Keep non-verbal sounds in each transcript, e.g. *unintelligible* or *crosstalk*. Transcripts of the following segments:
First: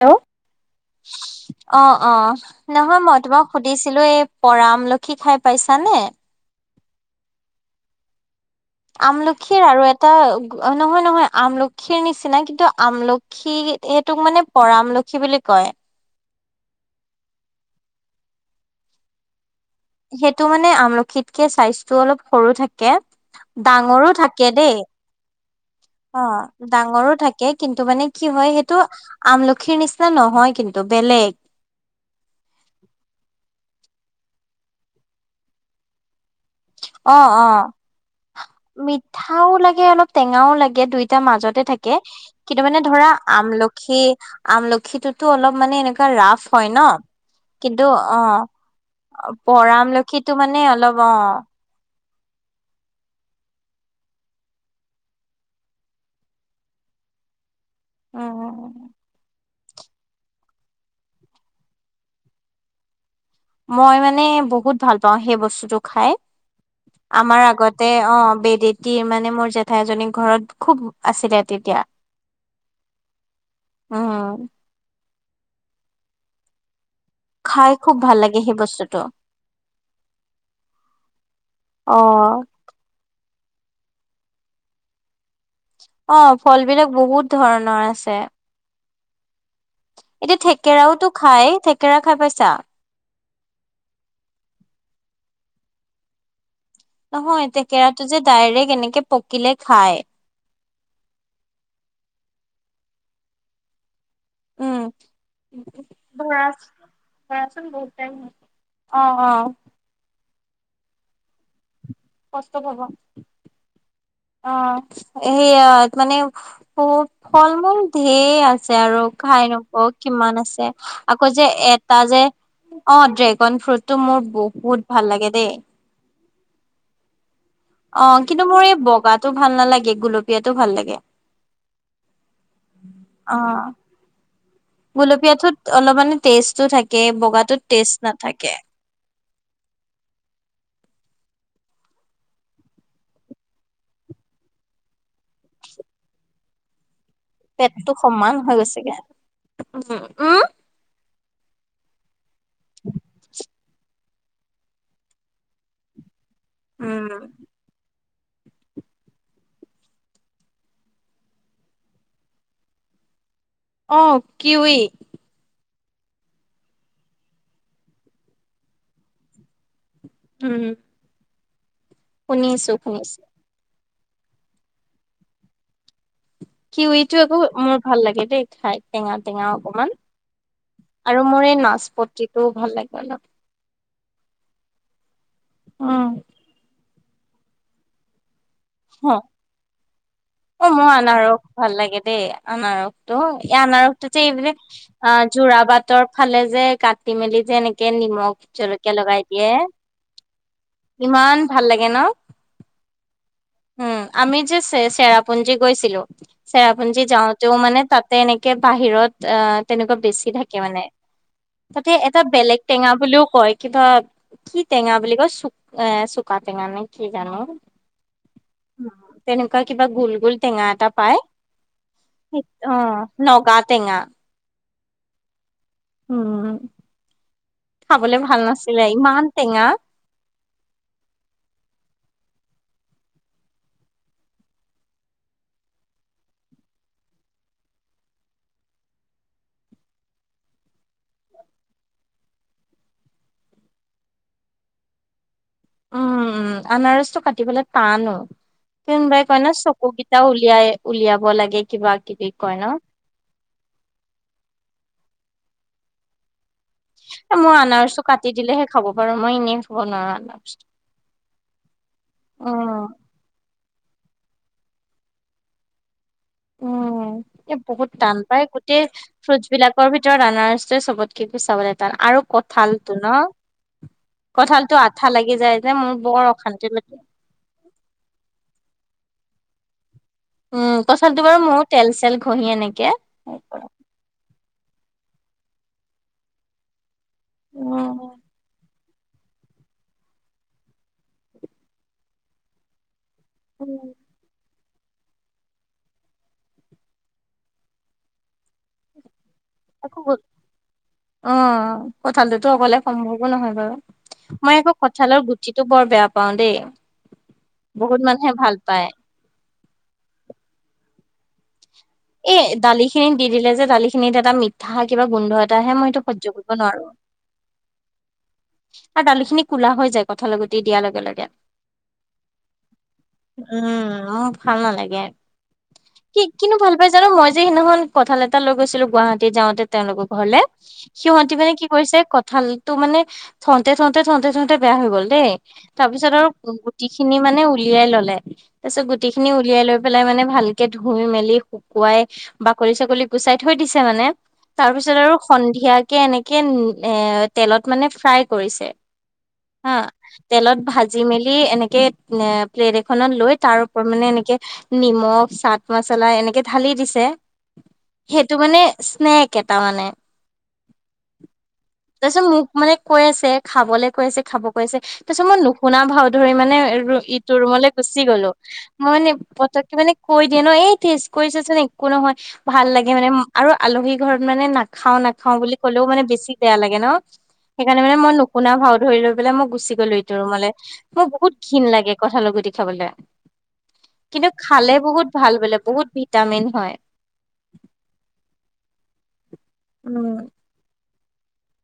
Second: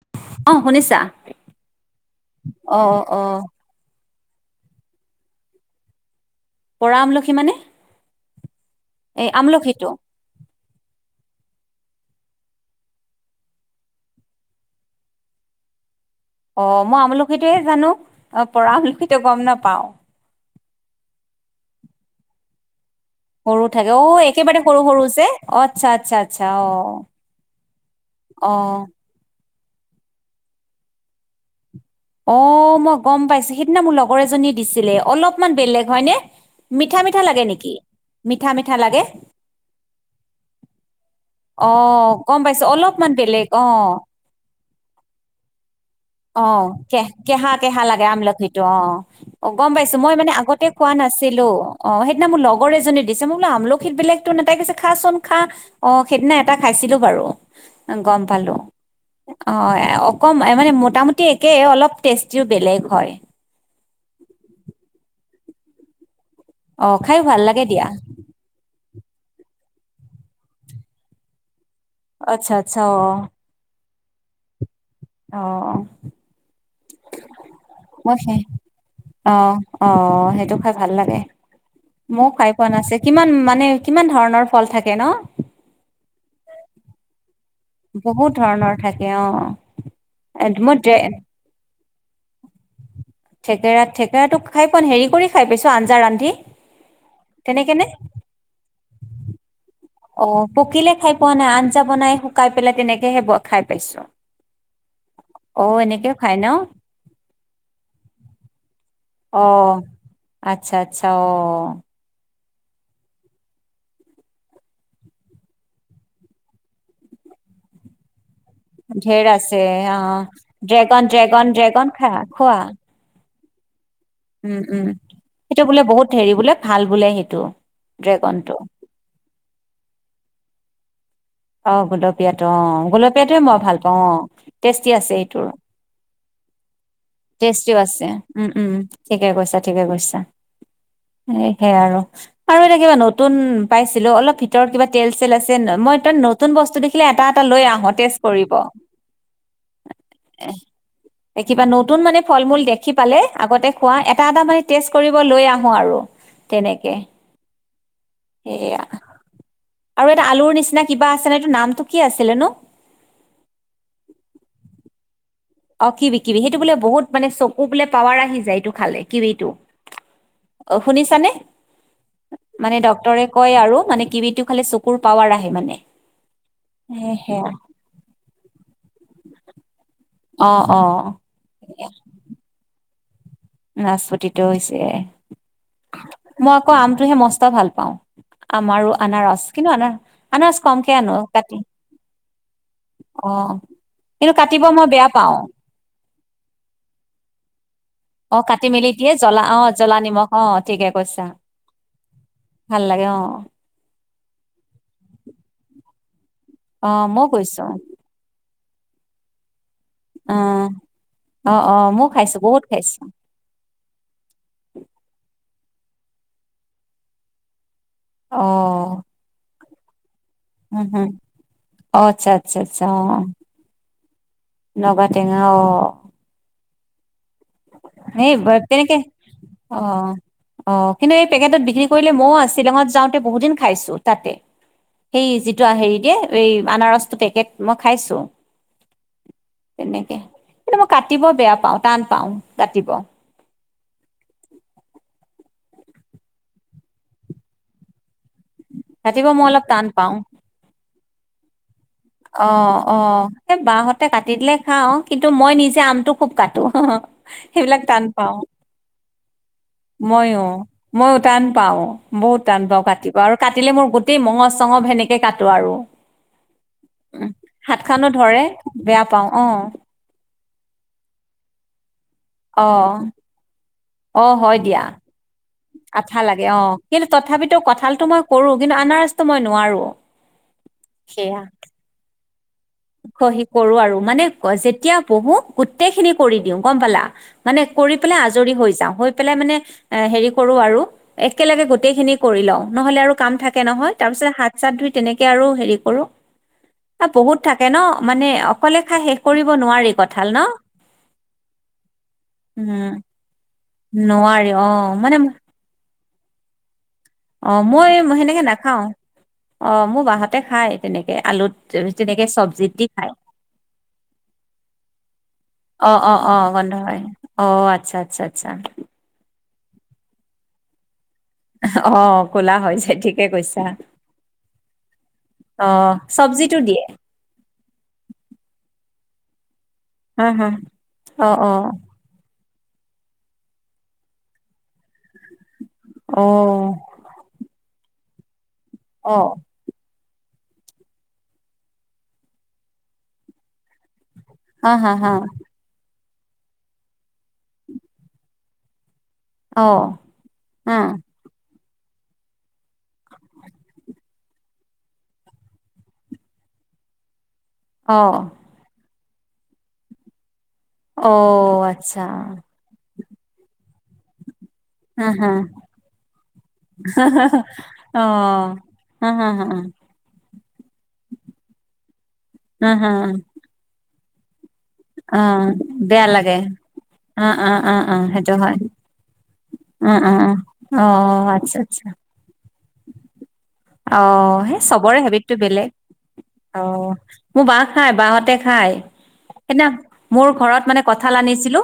Hello অ শুনিছা অ অ অ নহয় মই অ তোমাক সুধিছিলো এই। পৰা আমলখি খাই পাইছানে? পৰা আমলখী মানে? এই আমলখিৰ আৰু আমলখিটো এটা নহয় নহয় আমলখিৰ নিচিনা কিন্তু আমলখি সেইটোক মানে পৰা আমলখি বুলি কয়। অ' মই আমলখিটোহে জানো অ' পৰা আমলখিটো গম নাপাওঁ। সেইটো মানে আমলখিতকে চাইজটো অলপ সৰু থাকে। সৰু থাকে অ ডাঙৰো থাকে একেবাৰে দেই সৰু সৰু যে অ আচ্ছা আচ্ছা অ' আচ্ছা ডাঙৰো থাকে কিন্তু মানে কি হয় অ সেইটো আমলখিৰ নিচিনা নহয় কিন্তু বেলেগ। অ' মই গম পাইছোঁ সেইদিনা মোৰ লগৰ এজনীয়ে দিছিলে অলপমান বেলেগ হয়নে। মিঠা-মিঠা অ', লাগে অ'। নেকি? মিঠা মিঠা লাগে মিঠাও লাগে অলপ টেঙাও লাগে দুইটা মাজতে অ থাকে গম কিন্তু পাইছো মানে ধৰা অলপমান বেলেগ অ আমলখি আমলখিটোতো অলপ মানে এনেকুৱা ৰাফ অ হয় ন কেহ কেহা কেহা কিন্তু লাগে অ আমলখি টো অ অ গম পৰা পাইছো মই আমলখিটো মানে আগতে খোৱা অলপ নাই। অ নাছিলো। অ সেইদিনা মোৰ লগৰ এজনে দিছে মই বোলো আমলখি বেলেগতো লাগিছে তাকে খা চুন খা অ সেই দিনা এটা খাইছো। দেখিলো বাৰো গম পালোঁ উম অ অ অকমা মানে, মোটামুটি একেই অলপ টেষ্টিও বেলেগ হয়। মই মানে বহুত ভাল পাওঁ সেই বস্তুটো খাই অ খাই ভাল আমাৰ লাগে দিয়া আগতে অ *unintelligible* কি মানে মোৰ জেঠাই এজনী ঘৰত খুব আছিলে তেতিয়া। আচ্ছা আচ্ছা অ, অ অ, অ খাই খুব ভাল লাগে সেই বস্তুটো আহ আহ সেইটো খাই ভাল লাগে। অ ময়ো খাই পোৱা নাছে কিমান মানে কিমান ধৰণৰ ফল থাকে ন। অ ফল বিলাক বহুত ধৰণৰ আছে। বহুত ধৰণৰ থাকে অ, এতিয়া মই ড্ৰে থেকেৰাওতো খাই থেকেৰা খাই পাইছা। থেকেৰা থেকেৰাটো খাই পোৱা ন হেৰি কৰি খাই পাইছো আঞ্জা ৰান্ধি। নহয় তেনেকে নে থেকেৰাটো যে ডাইৰেক্ট এনেকে পকিলে খায়। অ পকিলে খাই পোৱা নাই আঞ্জা বনাই শুকাই পেলাই তেনেকেহে খাই পাইছো। উম, অ এনেকেও খাই ন *unintelligible* অ', অ', আচ্ছা-আচ্ছা অ, কষ্ট পাব। অ, সেইয়া মানে *unintelligible* ফল-মূল ধেৰ আছ ছে আৰু ধেৰ খাই আছে নকও অ কিমান আছে ড্ৰেগন আকৌ যে ড্ৰেগন ড্ৰেগন এটা খা যে অ, ড্ৰে উম-উম দেই। সেইটো বোলে বহুত হেৰি বোলে ভাল বোলে সেইটো। অ, কিন্তু ড্ৰেগনটো মোৰ এই বগাটো ভাল নালাগে গুলপীয়াটো ভাল লাগে। অ, গোলপীয়াটো অ, গোলপীয়াটোৱে মই অ'। ভাল পাওঁ অ, টেষ্টি আছে এইটোৰ। গুলপীয়াটোত অলপ মানে টেষ্টটো থাকে বগাটোত টেষ্টিও টেষ্ট আছে নাথাকে। উম-উম ঠিকে কৈছা-ঠিকে কৈছা। এ সে আৰু -আৰু এটা কিবা নতুন পাইছিলোঁ অলপ ভিতৰত কিবা তেল-চেল আছে মই *unintelligible* নতুন বস্তু দেখি লে এটা-এটা লৈ আহ পেটটো তেচ সমান কৰিব। হৈ গৈছেগে উম, উম। এ কিবা নতুন মানে ফল-মূল দেখি পালে আগতে খোৱা এত এটা- এটা মানে টেষ্ট কৰিব লৈ আহো আৰু তেনেকে উম। সেয়া আৰু এটা আলুৰ নিচিনা কিবা আছে ন এইটো নামটো কি আছিলে নো? অঁ কিৱি। অ কিৱি কিৱি সেইটো বোলে বহুত মানে চকু বোলে পাৱাৰ আহি যায় এইটো খালে কিৱিটো। উম, অ শুনিছানে, শুনিছো মানে শুনিছো। ডক্তৰে কয় আৰু মানে কিৱিটো খালে চকুৰ পাৱাৰ আহে মানে। এ কিৱিটো আকৌ সেয়া মোৰ ভাল লাগে দেই খাই টেঙা-টেঙা অকমান। অ অ আৰু মোৰ এই নাচপতিটোও ভাল লাগে অলপ। নাচপতিটো হৈছে উম, মই আকৌ আমটোহে মস্ত ভাল পাওঁ। আম আৰু হ'। আনাৰাচ কিন্তু আনাৰ আনাৰস অ, মোৰ কমকে আনো আাৰস কাটি ভাল লাগে দেই আনাৰসটো অ এই আনাৰসটো যে কিন্তু এইপিনে কাটিব মই বেয়া আ পাওঁ যোৰাবাটৰ ফালে যে কাটি মেলি যে এনেক অ, কাটি মেলি দিয়ে জ্বলা অ, জ্বলা নিমখ অ, ঠিকে কৈছা। ইমান ভাল লাগে ন ভাল লাগে অঁ। উম, আমি যে চে চেৰাপুঞ্জী গৈছিলো অ চেৰাপুঞ্জী মইও যাওঁতেও গৈছো মানে তাতে এনে বাহিৰত অ তেনেকুৱা বেছি অ থাকে মানে। অ অ তাতে মইও এটা খাইছো বেলেগ বহুত টেঙা খাইছো বুলিও কয় কিবা কি টেঙা বুলি কয় চু এহ চোকা টেঙা নে কি জানো? অঁ। আৰু কিবা গোল গোল টেঙা এটা পাই, অ আচ্ছা আচ্ছা অণ আচ্ছা অ নগা টেঙা। নগা টেঙা অ উম খাবলে এই ভাল নাছিলে তেনেকে ইমান টে অ, অ কিন্তু এই পেকেটত বিক্ৰী কৰিলে মইও আছ শ্বিলঙত যাওঁতে বহুত দিন খাইছোঁ তাতে সেই যিটো হেৰি দিয়ে এই আনাৰসটো পেকেট মই খাইছোঁ। তেনেকে কিন্তু মই কাটিব বেয়া পাও টান পাও কাটিব উম উম আনাৰসটো কাটিবলে টানো। কোনোবাই কাটিব কয় মই ন অলপ চকু টান পাওঁ কেইটা উলিয়াই উলিয়াব লাগে। কিবা কিবি অ কয় ন অ সে বা হঁতে কাটি দিলে খাওঁ কিন্তু মই নিজে আমটো খুব কাটি মই সেইবিলাক আনাৰসটো টান কাটি পাও, দিলেহে খাব পাৰো মই এনেই খাব নোৱাৰো ময়ো আনাৰস ময়ো টান পাও বহুত টান পাও উম কাটিব আৰু কাটিলে মোৰ গোটেই মঙজ চঙহ সেনেকে কাটো আৰু। উম এ হাত বহুত খানো টান পাই ধৰে গোটেই বেয়া পাওঁ অ ফ্ৰুটছবিলাকৰ ভিতৰত অনাৰস চবতকে চাবলে তান আৰু অ কঁঠালটো ন অ হয় কঁঠালতটো দিয়া আঠা লাগি যায়। যে মোৰ আঠা বৰ লাগে অ অশান্তি কিন্তু তথাপিতো কঁঠালটো মই কৰো কিন্তু আনাৰসটো মই নোৱাৰো। উম পাছত বাৰু মোৰো তেল চেল ঘঁহি এনেকে ঘঁহি কৰো আৰু মানে যেতিয়া বহো গোটেইখিনি কৰি দিওঁ গম পালা। মানে কৰি পেলাই উম। আজৰি হৈ যাও। হৈ পেলাই মানে হেৰি কৰো আৰু একেলগে গোটেইখিনি কৰি লও নহলে আৰু কাম থাকে নহয় তাৰপিছত হাত চাত ধুই তেনেকে আৰু হে কৰো, বহুত থাকে ন মানে অকলে খাই শেষ কৰিব নোৱাৰি *unintelligible* কঁঠাল ন অঁ কঁঠালতোটো অকলে উম সম্ভৱো নহয় বাৰু। নোৱাৰি মই অ আকৌ মানে কঁঠালৰ গুটিটো বৰ বেয়া পাওঁ দেই। অ মই বহুত মানুহে সেনেকে ভাল নাখাও পায়। অ মোৰ বাহঁতে খাই তেনেকে আলুত তেনেকে এ চব্জিত খায় দালিখিনিত দি দিলে যে দালিখিনিত এটা মিঠা কিবা গোন্ধ এটা আহে মই অ এইটো অ সহ্য কৰিব নোৱাৰো। *unintelligible* অ আচ্ছা আচ্ছা আচ্ছা। কোলা হৈ যায় কঁঠালৰ গুটি দিয়াৰ লগে লগে। অ কোলা হৈ হৈছে ঠিকে কৈছা। উম, মোৰ ভাল অ চব্জিটো ত দিয়ে। জানো মই যে সদিনাখন কঁঠাল এটা লৈ গৈছিলো গুৱাহাটী যাওঁতে তেওঁলোকৰ হা ঘৰলে, হা সিহঁতি অ', মানে কি অ', কৰিছে কঁঠাল তো মানে থওঁতে থওঁতে থওঁতে থওঁতে বেয়া হৈ গ'ল দেই। তাৰ পিছত আৰু অ', গুটি খিনি মানে উলিয়াই ল'লে। তাৰপিছত গুটি খিনি অ', উলিয়াই লৈ পেলাই মানে ভালকে ধুই মেলি শুকুৱাই বাকলি চাকলি গুচাই থৈ দিছে মানে। হা তাৰ হা পিছত হা আৰু সন্ধিয়াকে এনেকে এ তেলত মানে ফ্ৰাই কৰিছে। হা অ', তেলত হা ভাজি মেলি এনেক এ প্লেট এখনত লৈ তাৰ ওপৰত মানে এনেকে নিমখ চাট মছলা এনেকে ঢালি দিছে, অ', সেইটো মানে স্নেক এটা মানে। অ, আচ্ছা। তাৰপিছত মোক মানে কৈ আছে খাবলৈ কৈ আছে খাব কৈছে, হা তাৰপিছত হা মই নুশুনা ভাও ধৰি মানে অ', ইটো ৰুমলৈ গুচি গলো মই হা মানে হা হা তাকে মানে কৈ ন এই টেষ্ট কৰিছাচোন একো নহয় ভাল হা লাগে হা মানে আৰু আলহী ঘৰত মানে না খাওঁ নাখাওঁ বুলি অ', ক'লেও মানে বেয়া বেছি বেয়া লাগে ন? অ', অ', সেইকাৰণে অ', মানে অ', মই সেইটো নুশুনা হয় ভাও ধৰিলো। লাই মই গুচি গলো অ', ইটো অ', অ', ৰুমলৈ। অ মোৰ বহুত আচ্ছা ঘীণ আচ্ছা লাগে কঠালৰ গুটি খাবলৈ। অ', সেই চবৰে হেবিতটো বেলেগ। বহুত ভিটামিন হয় অ', মোৰ বাই খাই, বা সতে খাই, সেইদিনা উম মোৰ ঘৰত মানে কঠাল আনিছিলো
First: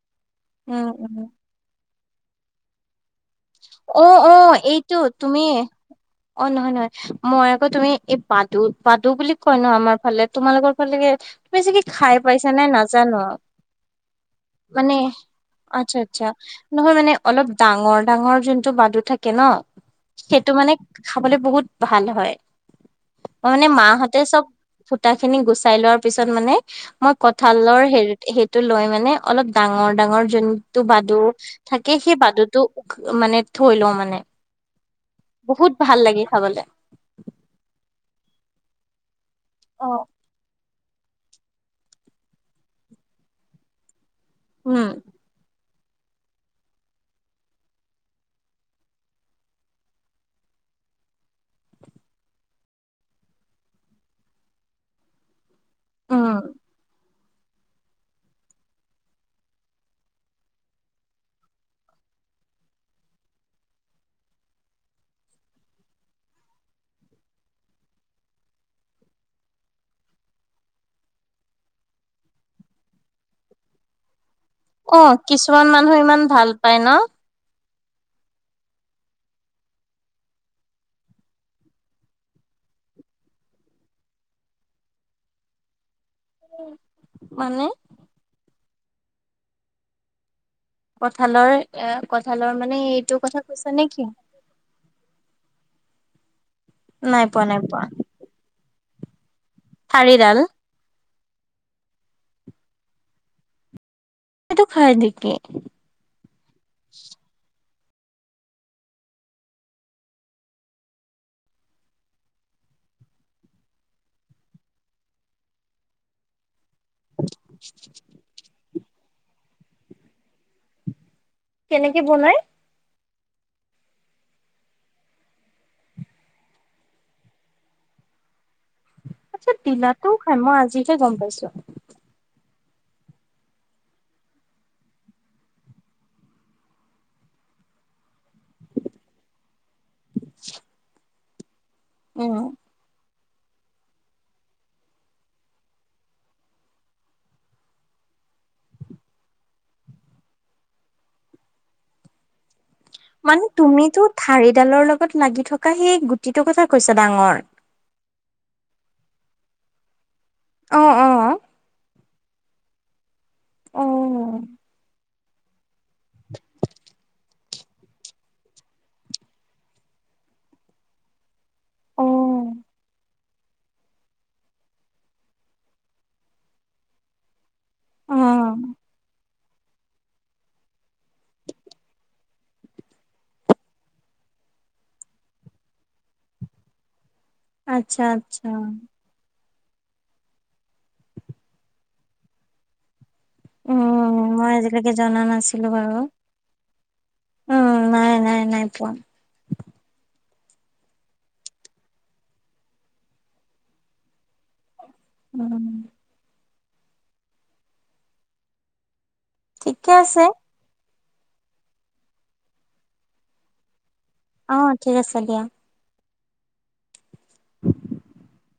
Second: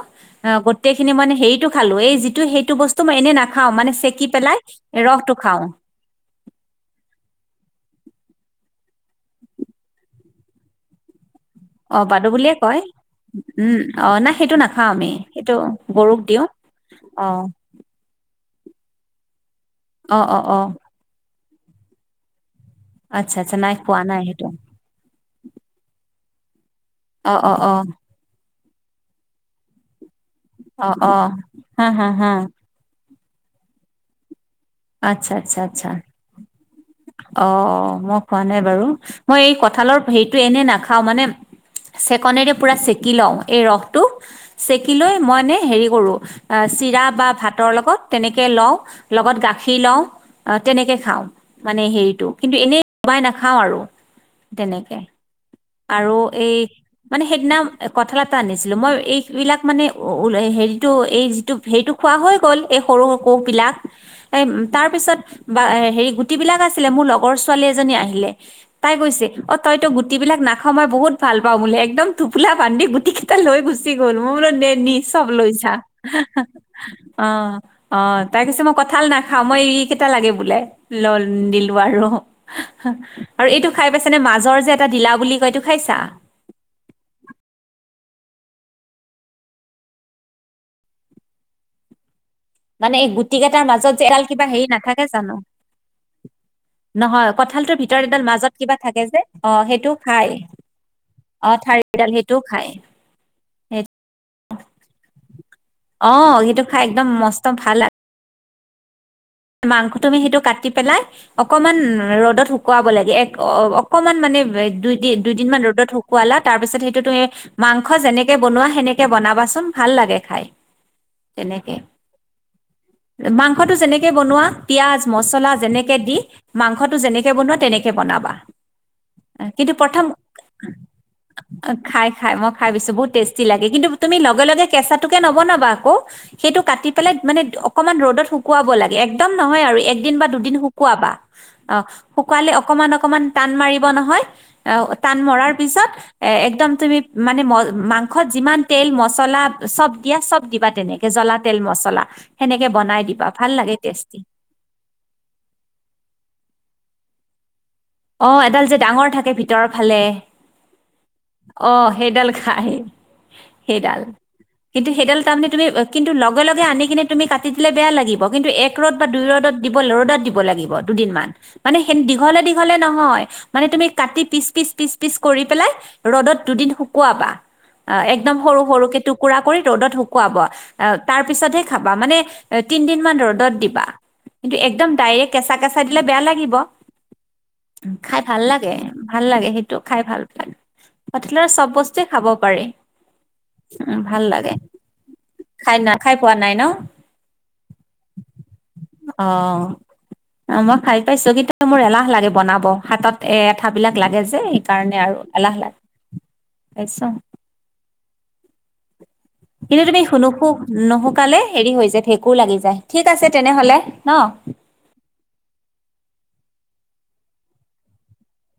অ উম গোটেই খিনি উম মানে হেৰিটো খালো এই যিটো সেইটো বস্তু মই এনে না অ', অ', এইটো তুমি খাওঁ অ', নহয়, নহয়, মই আকৌ তুমি এই পাতো পাদু বুলি কয় ন আমাৰ ফালে! তোমালোকৰ ফালে চাগে অ' খাই বাদু পাইছা বুলিয়ে নে কয় নাজানো। উম অ' নাই সেইটো নাখাওঁ মানে, আমি সেইটো আচ্ছা গৰুক আচ্ছা। দিওঁ নহয় মানে অলপ অ' ডাঙৰ ডাঙৰ যোনটো বাদু থাকে ন? অ' অ' সেইটো অ' মানে খাবলে বহুত ভাল হয়। আচ্ছা মই আচ্ছা মানে নাই মা খোৱা সতে নাই চব সেইটো ফুটা খিনি গুচাই লোৱাৰ পিছত মানে মই অ' অ' কঠালৰ অ' হেৰি সেইটো লৈ মানে অলপ ডাঙৰ ডাঙৰ যোনটো অ' বাদু অ' হা থাকে হা সেই হা বাদুটো মানে থৈ লওঁ মানে। আচ্ছা আচ্ছা বহুত আচ্ছা। ভাল লাগে খাবলে অ', মই খোৱা নাই বাৰু। মই এই অ কঠালৰ হেৰিটো এনে নাখাও মানে চেকনেৰে পুৰা চেকি লওঁ, এই ৰসটো। উম চেকি লৈ মই নে হেৰি কৰো, চিৰা বা ভাতৰ লগত তেনেকে লওঁ লগত গাখি দি লওঁ, আহ তেনেকে খাওঁ মানে হেৰিতটো। কিন্তু এনেই *unintelligible* নাখাওঁ আৰু। তেনেকে, আৰু উম এই। মানে সেইদিনা কঠল এটা আনিছিলো মই এইবিলাক মানে হেৰিটো এই যিটো হেৰিটো খোৱা হৈ গল সৰু কুহ বিলাক, তাৰ পিছত গুটি বিলাক আছিলে মোৰ লগৰ ছোৱালী এজনী আহিলে, তাই কৈছে অ', তইটো গুট বিলাক না অ', মই বহুত ভাল পাওঁ বোলো, একদম টোপোলা বান্ধি গুটি কেইটা লৈ গুচি গ'ল। মোৰ *unintelligible* নে, নি, অ', চব লৈছা কিছুমান যা, মানুহ ইমান ভাল পায় ন অ। অ', তাই কৈছে মই কঠাল নাখাও। মই এই কেইটা লাগে বোলে, দিলো আৰু। আৰু এইটো খাই পাইছ নে মাজৰ যে এটা দিলা বুলি কয় এইটো খাইছা? মানে? কঠালৰ এ *unintelligible* মানে এই এইটো গুটি কথা কেইটাৰ কৈছা নে মাজত কি? যে এডাল কিবা হেৰি নাথাকে জানো! নাই নহয় পোৱা নাই কঠালটোৰ পোৱা ভিতৰত এডাল মাজত কিবা থাকে যে, অ' সেইটো খাই। ঠাৰিডাল অ থঠাৰিডাল সেইটোও খায় সেই সেইটো খাই নেকি? অ', সেইটো খাই একদম মস্ত ভাল মাংস তমি সেইটো কাটি পেলাই অকমান ৰ'দত শুকোৱাব লাগে অ অকনমান মানে দুইদিন দুইদিন মান ৰ'দত শুকুৱালা তাৰ পিছত সেইটো তুমি মাংস যেনেকে বনোৱা সেনেকে বনাবাচোন ভাল লাগে খাই। তেনেকে কেনেকে বনাই? মাংসটো যেনেকে কেনেকে বনোৱা, পিয়াজ মচলা যেনেকে দি মাংসটো যেনেকে বনোৱা তেনেকে বনাবা। আচ্ছা কিন্তু প্ৰথম তিলাটোও খাই মই আজিহে গম পাইছো খাই খাই মই। খাই বেছি বহুত টেষ্টি লাগে। কিন্তু তুমি লগে লগে কেঁচাটোকে নবনাবা আকৌ, সেইটো কাটি পেলাই মানে, অকণমান ৰ'দত শুকুৱাব লাগে। একদম নহয় আৰু একদিন বা দুদিন শুকুৱাবা, অ' উম। শুকুৱালে অকণমান অকণমান, টান মাৰিব নহয়, টান মৰাৰ পিছত একদম তুমি মানে, মা মাংসত যিমান তেল মছলা চব দিয়া। চব দিবা তেনেকে জ্বলা তেল মছলা, হেনেকে। ক বনাই দিবা ভাল লাগে যিতো টেষ্টি ঠাৰিডালৰ লগত লাগি থকা, সেই গুটিটোৰ কথা কৈছা ডাঙৰ? অ', এডাল যে ডাঙৰ থাকে ভিতৰৰ ফালে অ' অ'। সেইডাল খায়, সেইডাল অ', অ', কিন্তু সেইডাল। তাৰমানে তুমি কিন্তু লগে লগে আনি কিনে তুমি কাটি দিলে বেয়া লাগিব। কিন্তু এক ৰ'দ বা দুই ৰ'দত দিব ৰ'দত *unintelligible* দিব লাগিব দুদিনমান, মানে দীঘলে দীঘলে। হ'লে নহয় মানে তুমি কাটি পিচ পিচ পিচ পিচ কৰি পেলাই ৰ'দত দুদিন শুকুৱাবা। অ' একদম সৰু সৰু কিন্তু, টুকুৰা কৰি ৰ'দত শুকুৱাবা তাৰ পিছতহে খাবা মানে তিন দিন মান ৰ'দত দিবা। কিন্তু, একদম ডাইৰেক্ট কেঁচা কেঁচা দিলে বেয়া লাগিব। আচ্ছা খাই ভাল আচ্ছা। লাগে, ভাল লাগে, সেইটো। খাই ভাল পাই। হোটেলৰ চ'ব বস্তুৱে খাব পাৰি। উম, ভাল মই লাগে আজিলৈকে জনা নাছিলো খাই ন বাৰু খাই পোৱা নাই ন। উম, নাই নাই নাই পোৱা। অ' মই খাই পাইছো। কিন্তু মোৰ এলাহ লাগে বনাব হাতত এ এঠ বিলাক লাগে যে হে। কাৰণে আৰু এলাহ উম, লাগে। পাইছোঁ কিন্তু ঠিকে তুমি আছে শুনুশু নুশুকালে হেৰি হৈ যায়, ভেঁকুৰ লাগি যায় ঠিক আছে তেনেহ'লে। ন অ' ঠিক আছে দিয়া। *unintelligible*